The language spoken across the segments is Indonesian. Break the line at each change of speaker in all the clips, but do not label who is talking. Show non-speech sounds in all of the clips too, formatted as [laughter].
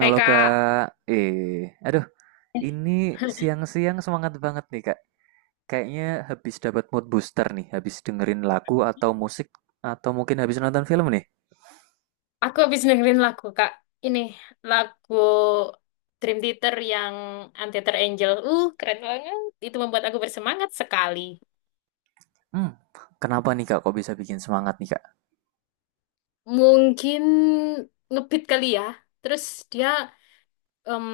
Hai Kak,
Kak, aduh, ini
[laughs]
siang-siang semangat banget nih Kak. Kayaknya habis dapat mood booster nih, habis dengerin lagu atau musik, atau mungkin habis nonton film nih.
aku habis dengerin lagu Kak. Ini lagu Dream Theater yang Untethered Angel. Keren banget. Itu membuat aku bersemangat sekali.
Hmm, Kenapa nih Kak, kok bisa bikin semangat nih Kak?
Mungkin ngebeat kali ya. Terus dia em,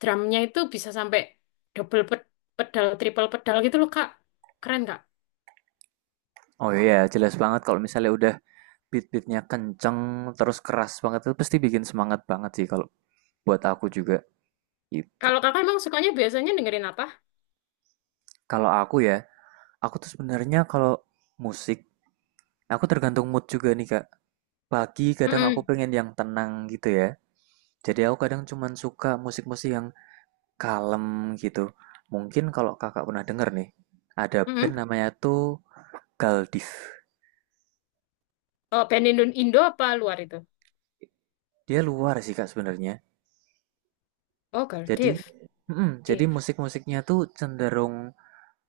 drumnya itu bisa sampai double pe- pedal, triple pedal gitu loh Kak. Keren Kak.
Oh iya, jelas banget kalau misalnya udah beat-beatnya kenceng, terus keras banget, itu pasti bikin semangat banget sih kalau buat aku juga gitu.
Kalau Kakak emang sukanya biasanya dengerin apa?
Kalau aku ya, aku tuh sebenarnya kalau musik, aku tergantung mood juga nih Kak. Pagi kadang aku
Mm-mm.
pengen yang tenang gitu ya. Jadi aku kadang cuman suka musik-musik yang kalem gitu. Mungkin kalau kakak pernah denger nih, ada
Mm-mm.
band namanya tuh Galdiv.
Oh, band Indo apa luar itu?
Dia luar sih kak sebenarnya.
Oh, Girl
Jadi,
Div.
jadi,
Div.
musik-musiknya tuh cenderung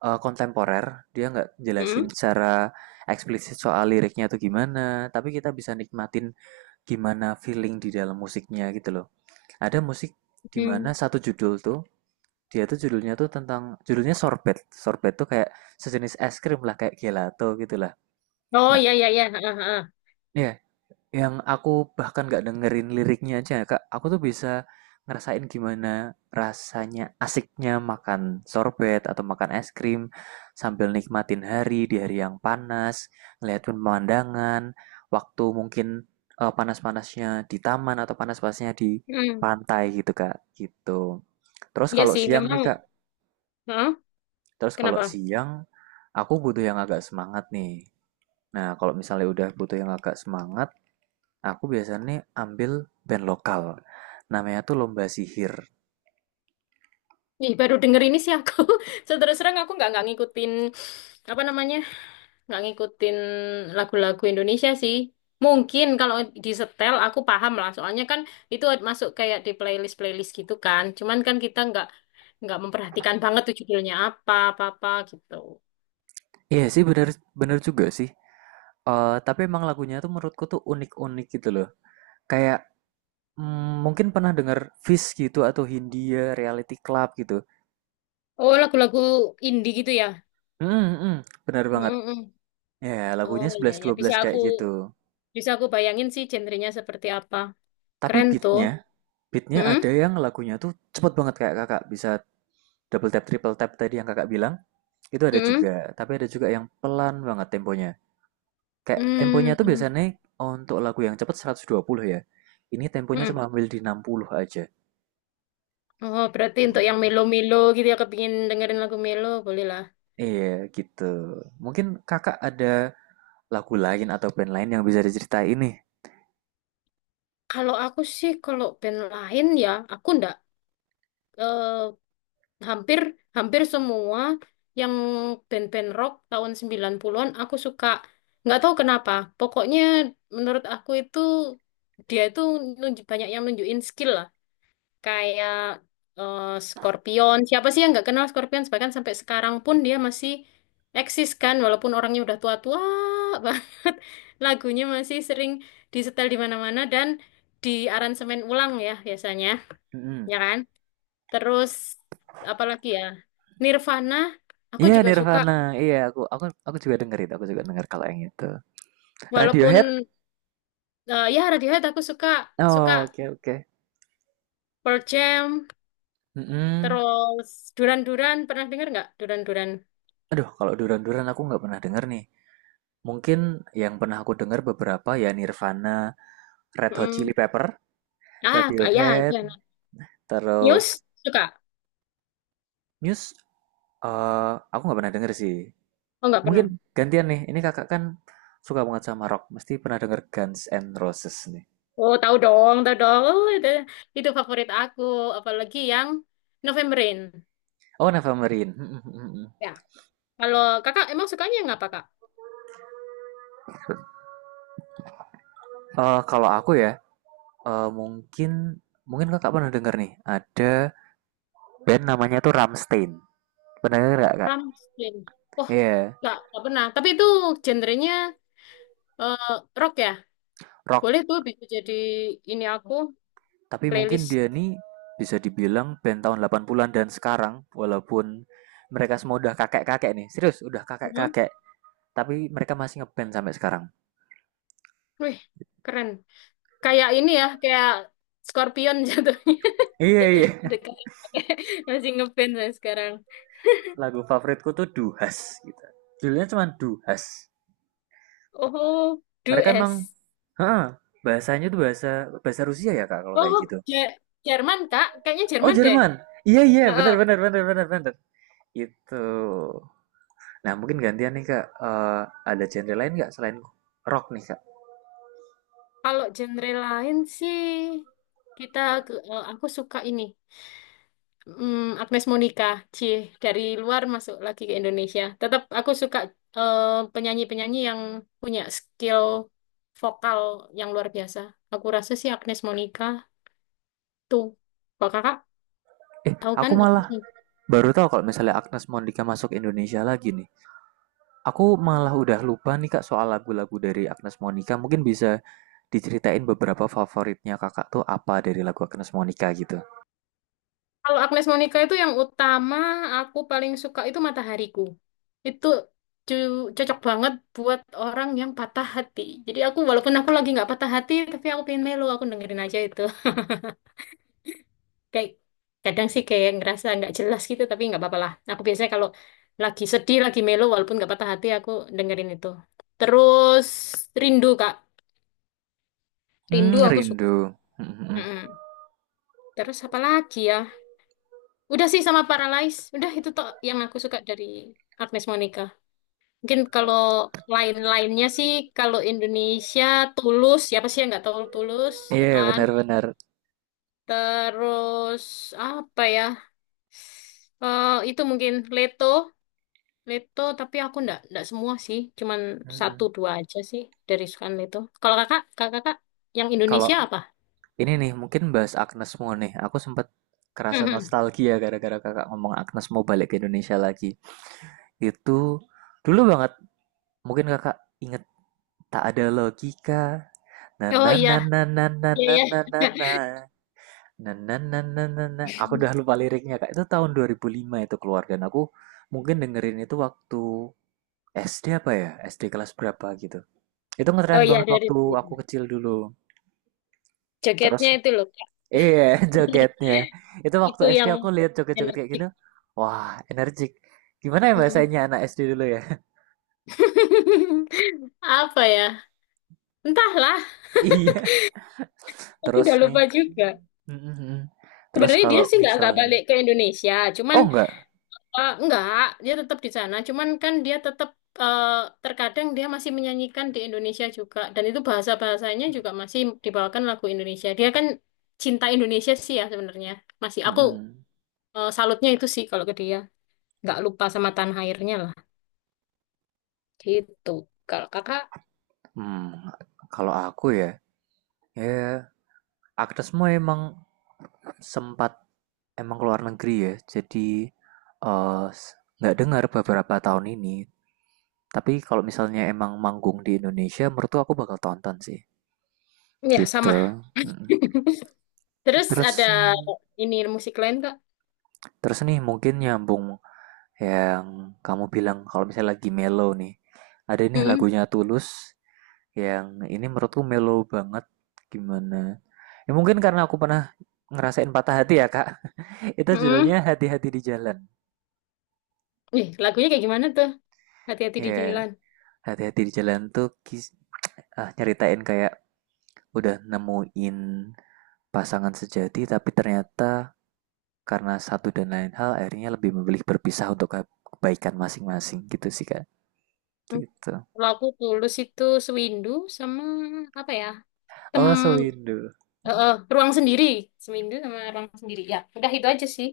kontemporer. Dia nggak jelasin
Mm-mm.
secara eksplisit soal liriknya tuh gimana. Tapi kita bisa nikmatin gimana feeling di dalam musiknya gitu loh. Ada musik di mana satu judul tuh dia tuh judulnya tuh tentang judulnya sorbet. Sorbet tuh kayak sejenis es krim lah, kayak gelato gitu lah.
Oh
Nah,
iya iya iya. Heeh, heeh.
ya yang aku bahkan nggak dengerin liriknya aja, Kak. Aku tuh bisa ngerasain gimana rasanya asiknya makan sorbet atau makan es krim sambil nikmatin hari di hari yang panas, ngeliat pemandangan, waktu mungkin panas-panasnya di taman atau panas-panasnya di
Hmm.
pantai gitu, Kak. Gitu. Terus
Iya
kalau
sih
siang nih,
memang.
Kak,
Heeh.
Terus kalau
Kenapa?
siang, aku butuh yang agak semangat nih. Nah, kalau misalnya udah butuh yang agak semangat, aku biasanya ambil band lokal. Namanya tuh Lomba Sihir.
Ih, baru denger ini sih aku. [laughs] So, terus terang aku nggak ngikutin apa namanya? Nggak ngikutin lagu-lagu Indonesia sih. Mungkin kalau di setel aku paham lah. Soalnya kan itu masuk kayak di playlist-playlist gitu kan. Cuman kan kita nggak memperhatikan banget tuh judulnya apa apa-apa gitu.
Iya sih, bener, bener juga sih. Eh, tapi emang lagunya tuh menurutku tuh unik-unik gitu loh. Kayak mungkin pernah denger Fish gitu atau Hindia, Reality Club gitu.
Oh, lagu-lagu indie gitu ya.
Hmm, hmm, bener banget.
Mm-mm.
Ya,
Oh
lagunya
iya
sebelas
iya
dua
bisa
belas
aku
kayak gitu.
bayangin sih genrenya seperti apa.
Tapi
Keren tuh.
beatnya, beatnya
Mm-mm,
ada yang lagunya tuh cepet banget kayak Kakak bisa double tap, triple tap tadi yang Kakak bilang, itu ada
mm-mm,
juga. Tapi ada juga yang pelan banget temponya. Kayak temponya tuh
mm,
biasanya untuk lagu yang cepet 120 ya. Ini temponya
mm-mm.
cuma ambil di 60 aja.
Oh, berarti untuk yang
Mhm.
melo-melo gitu ya, kepingin dengerin lagu melo, boleh lah.
Iya gitu. Mungkin Kakak ada lagu lain atau band lain yang bisa diceritain nih.
Kalau aku sih, kalau band lain ya, aku ndak eh, hampir hampir semua yang band-band rock tahun 90-an aku suka. Nggak tahu kenapa. Pokoknya menurut aku itu dia itu banyak yang nunjukin skill lah. Kayak eh, Scorpion. Siapa sih yang nggak kenal Scorpion? Bahkan sampai sekarang pun dia masih eksis kan, walaupun orangnya udah tua-tua [laughs] banget. Lagunya masih sering disetel di mana-mana dan di aransemen ulang ya biasanya,
Mhm.
ya kan? Terus apalagi ya? Nirvana, aku
Iya
juga suka.
Nirvana, iya aku juga denger itu, aku juga denger kalau yang itu.
Walaupun
Radiohead?
ya Radiohead aku suka, suka
Oh, oke oke.
Pearl Jam,
Mm-mm.
terus Duran Duran, pernah dengar nggak Duran Duran?
Aduh, kalau Duran-Duran aku nggak pernah denger nih. Mungkin yang pernah aku denger beberapa ya Nirvana, Red Hot Chili
Mm.
Pepper,
Ah, kayak itu.
Radiohead, terus
News suka?
Muse. Aku nggak pernah denger sih.
Oh nggak pernah.
Mungkin gantian nih. Ini kakak kan suka banget sama rock. Mesti pernah denger Guns N' Roses nih.
Oh tahu dong, tahu dong. Oh, itu favorit aku, apalagi yang November Rain.
Oh, Nevermind. [laughs]
Ya. Kalau kakak emang sukanya yang apa kak?
Kalau aku ya, mungkin mungkin kakak pernah denger nih. Ada band namanya tuh Rammstein. Pernah denger nggak kak?
Ramstein. Oh
Iya,
nggak pernah. Tapi itu genrenya eh, rock ya.
rock.
Boleh tuh bisa jadi ini aku
Tapi mungkin
playlist.
dia nih bisa dibilang band tahun 80-an dan sekarang walaupun mereka semua udah kakek-kakek nih. Serius, udah
Mhm.
kakek-kakek, tapi mereka masih ngeband sampai sekarang.
Wih keren. Kayak ini ya, kayak Scorpion jatuhnya.
Iya,
[laughs]
iya.
Dekat. [laughs] Masih ngeband saya sekarang.
[laughs] Lagu favoritku tuh Duhas gitu. Judulnya cuma Duhas.
Oh,
Mereka emang
Dues.
heeh, bahasanya tuh bahasa bahasa Rusia ya, Kak, kalau kayak
Oh,
gitu.
Je- Jerman, Kak. Kayaknya
Oh,
Jerman deh.
Jerman. Iya, iya,
Heeh.
benar benar benar benar benar. Itu. Nah, mungkin gantian nih, Kak. Eh, ada genre lain nggak selain rock nih, Kak?
Kalau genre lain sih, kita aku suka ini. Mm, Agnes Monica, cie dari luar masuk lagi ke Indonesia. Tetap aku suka eh, penyanyi-penyanyi yang punya skill vokal yang luar biasa. Aku rasa sih Agnes Monica tuh. Kalau kakak
Eh,
tahu
aku
kan Agnes
malah
Monica?
baru tahu kalau misalnya Agnes Monica masuk Indonesia lagi nih. Aku malah udah lupa nih Kak soal lagu-lagu dari Agnes Monica. Mungkin bisa diceritain beberapa favoritnya Kakak tuh apa dari lagu Agnes Monica gitu.
Kalau Agnes Monica itu yang utama aku paling suka itu Matahariku. Itu cocok banget buat orang yang patah hati. Jadi aku walaupun aku lagi nggak patah hati, tapi aku pengen melo, aku dengerin aja itu. [laughs] Kayak kadang sih kayak ngerasa nggak jelas gitu, tapi nggak apa-apa lah. Aku biasanya kalau lagi sedih, lagi melo, walaupun nggak patah hati, aku dengerin itu. Terus Rindu Kak,
Hmm,
Rindu aku suka.
rindu. Hmm,
Mm-mm. Terus apa lagi ya? Udah sih sama Paralyze. Udah itu toh yang aku suka dari Agnes Monica. Mungkin kalau lain-lainnya sih, kalau Indonesia Tulus, siapa sih yang nggak tahu Tulus, ya
iya, yeah,
kan?
benar-benar.
Terus apa ya? Eh itu mungkin Leto, Leto. Tapi aku nggak semua sih, cuman satu dua aja sih dari sukan Leto. Kalau kakak yang
Kalau
Indonesia apa? [laughs]
ini nih mungkin bahas Agnes Mo nih. Aku sempat kerasa
Mhm.
nostalgia gara-gara kakak ngomong Agnes mau balik ke Indonesia lagi. Itu dulu banget. Mungkin kakak inget tak ada logika. Na
Oh
na
iya,
na na na na
iya
na
iya.
na na na. Na na na na na. Aku udah lupa
[laughs]
liriknya Kak. Itu tahun 2005 itu keluar dan aku mungkin dengerin itu waktu SD apa ya? SD kelas berapa gitu. Itu
Oh
ngetren
iya
banget
dari
waktu aku kecil dulu. Terus
jaketnya itu loh. Kak.
iya [laughs] jogetnya.
[laughs]
Itu waktu
Itu
SD
yang
aku lihat joget-joget kayak
energi.
gini. Wah, energik. Gimana ya
Mhm.
bahasanya anak SD dulu ya? [laughs]
[laughs] Apa ya? Entahlah,
Iya.
aku
Terus
udah
nih.
lupa juga.
Mm, mm, mm. Terus
Sebenarnya dia
kalau
sih nggak
misalnya
balik ke Indonesia, cuman
Oh enggak.
nggak dia tetap di sana. Cuman kan dia tetap eh, terkadang dia masih menyanyikan di Indonesia juga, dan itu bahasanya juga masih dibawakan lagu Indonesia. Dia kan cinta Indonesia sih ya sebenarnya. Masih
Mm,
aku
mm.
salutnya itu sih kalau ke dia, nggak lupa sama tanah airnya lah. Gitu. Kalau kakak
Hmm, Kalau aku ya, ya, Agnesmo emang sempat emang keluar negeri ya. Jadi eh, nggak dengar beberapa tahun ini. Tapi kalau misalnya emang manggung di Indonesia, menurut aku bakal tonton sih.
ya sama.
Gitu. Mm.
[laughs] Terus
Terus
ada
Hmm.
ini musik lain kak?
terus nih mungkin nyambung yang kamu bilang kalau misalnya lagi mellow nih. Ada nih
Mm-mm.
lagunya Tulus yang ini menurutku mellow banget. Gimana? Ya mungkin karena aku pernah ngerasain patah hati ya, Kak. [laughs] Itu
Mm-mm.
judulnya Hati-hati di Jalan.
Ih, lagunya kayak gimana tuh? Hati-hati di
Ya,
jalan.
hati-hati di jalan tuh nyeritain kayak udah nemuin pasangan sejati tapi ternyata karena satu dan lain hal akhirnya lebih memilih berpisah untuk kebaikan masing-masing gitu sih Kak.
Hmm.
Gitu.
Kalau aku tulus itu sewindu sama apa ya? Tem
Oh, sewindu.
ruang sendiri. Sewindu sama ruang sendiri. Ya, udah itu aja sih.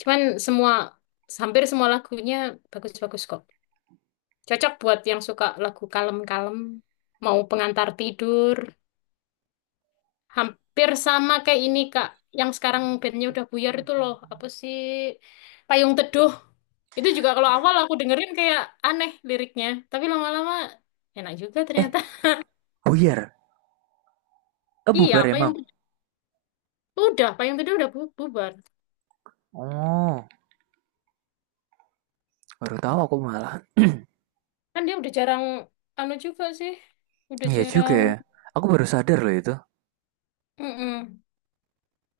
Cuman semua hampir semua lagunya bagus-bagus kok. Cocok buat yang suka lagu kalem-kalem, mau pengantar tidur. Hampir sama kayak ini, Kak. Yang sekarang bandnya udah buyar itu loh. Apa sih? Payung Teduh. Itu juga kalau awal aku dengerin kayak aneh liriknya, tapi lama-lama enak juga
Eh,
ternyata.
buyar. Eh,
Iya,
bubar emang.
Payung Teduh. Udah, Payung Teduh udah bubar.
Oh, baru tahu aku malah.
Kan dia udah jarang anu juga sih. Udah
Iya juga
jarang.
ya. Aku baru sadar loh itu.
Mm-mm.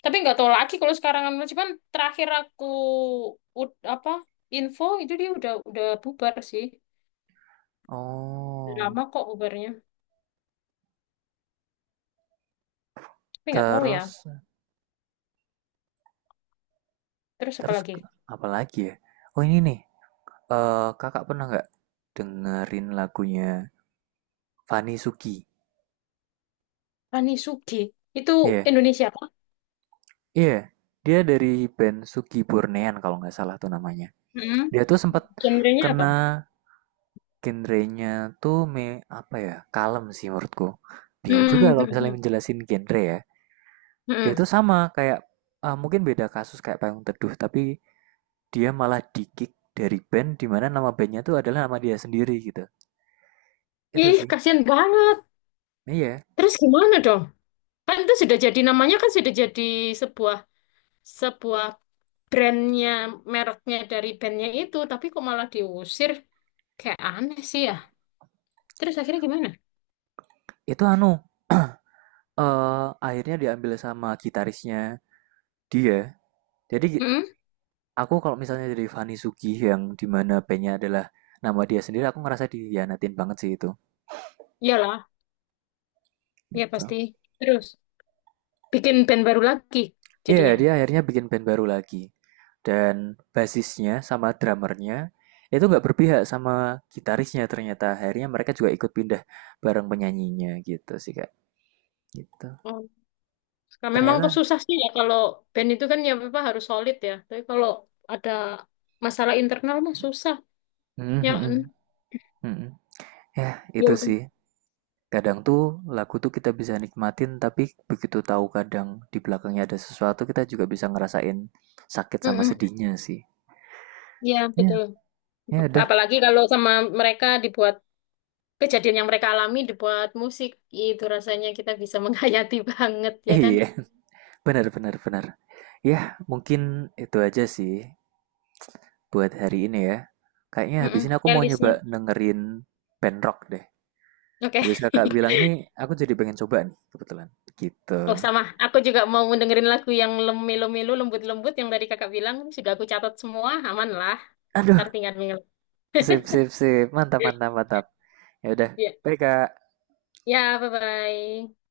Tapi nggak tahu lagi kalau sekarang anu cuman terakhir aku apa info itu dia udah bubar sih. Udah Lama
Oh,
kok bubarnya. Tapi nggak tahu ya.
terus
Terus apa
terus
lagi?
apa lagi ya? Oh, ini nih. Eh, kakak pernah nggak dengerin lagunya Fani Suki?
Ani Sugi. Itu
Iya, yeah.
Indonesia apa?
Iya. Yeah. Dia dari band Suki Burnean kalau nggak salah tuh namanya.
Mm-mm.
Dia tuh sempat
Genrenya apa?
kena genrenya tuh apa ya? Kalem sih menurutku. Bingung juga
Hmm.
kalau
Hmm.
misalnya
Hmm,
menjelasin genre ya. Dia tuh
hmm.
sama kayak mungkin beda kasus kayak Payung Teduh, tapi dia malah di-kick dari band di mana nama bandnya tuh adalah nama dia sendiri gitu. Itu
Ih,
sih.
kasihan banget.
Iya,
Terus gimana dong? Kan itu sudah jadi namanya kan sudah jadi sebuah sebuah brandnya, mereknya dari bandnya itu, tapi kok malah diusir? Kayak aneh sih ya. Terus akhirnya gimana?
itu anu. Akhirnya diambil sama gitarisnya dia. Jadi gi
Hmm?
Aku kalau misalnya jadi Fanny Sugi yang dimana mana adalah nama dia sendiri, aku ngerasa dikhianatin banget sih itu,
Iyalah, ya
gitu.
pasti. Terus bikin band baru lagi
Iya,
jadinya.
dia akhirnya bikin band baru lagi, dan basisnya sama drummer itu nggak berpihak sama gitarisnya ternyata, akhirnya mereka juga ikut pindah bareng penyanyinya gitu sih, Kak, gitu.
Oh. Nah, memang tuh
Ternyata
susah sih ya kalau band itu kan ya apa harus solid ya. Tapi kalau ada masalah internal mah susah.
mhm
Ya, kan?
mhm, mhm. Yah,
Ya
itu
udah.
sih. Kadang tuh lagu tuh kita bisa nikmatin tapi begitu tahu kadang di belakangnya ada sesuatu kita juga bisa ngerasain sakit sama
Mm-mm.
sedihnya sih.
Ya
Ya,
betul.
ya udah.
Apalagi kalau sama mereka dibuat kejadian yang mereka alami dibuat musik itu rasanya kita bisa menghayati [laughs] banget ya kan.
Iya, [laughs] benar benar benar. Ya, mungkin itu aja sih buat hari ini ya. Kayaknya habis
Mm-mm,
ini aku mau
playlistnya
nyoba dengerin band rock deh.
oke.
Habis
[laughs]
kakak bilang ini, aku jadi pengen coba nih kebetulan.
Oh
Gitu.
sama aku juga mau dengerin lagu yang lemilu-milu lembut-lembut yang dari kakak bilang juga aku catat semua aman lah,
Aduh,
ntar tinggal tinggal.
sip sip sip. Mantap mantap mantap. Ya udah.
Ya,
Baik, Kak.
ya, bye bye.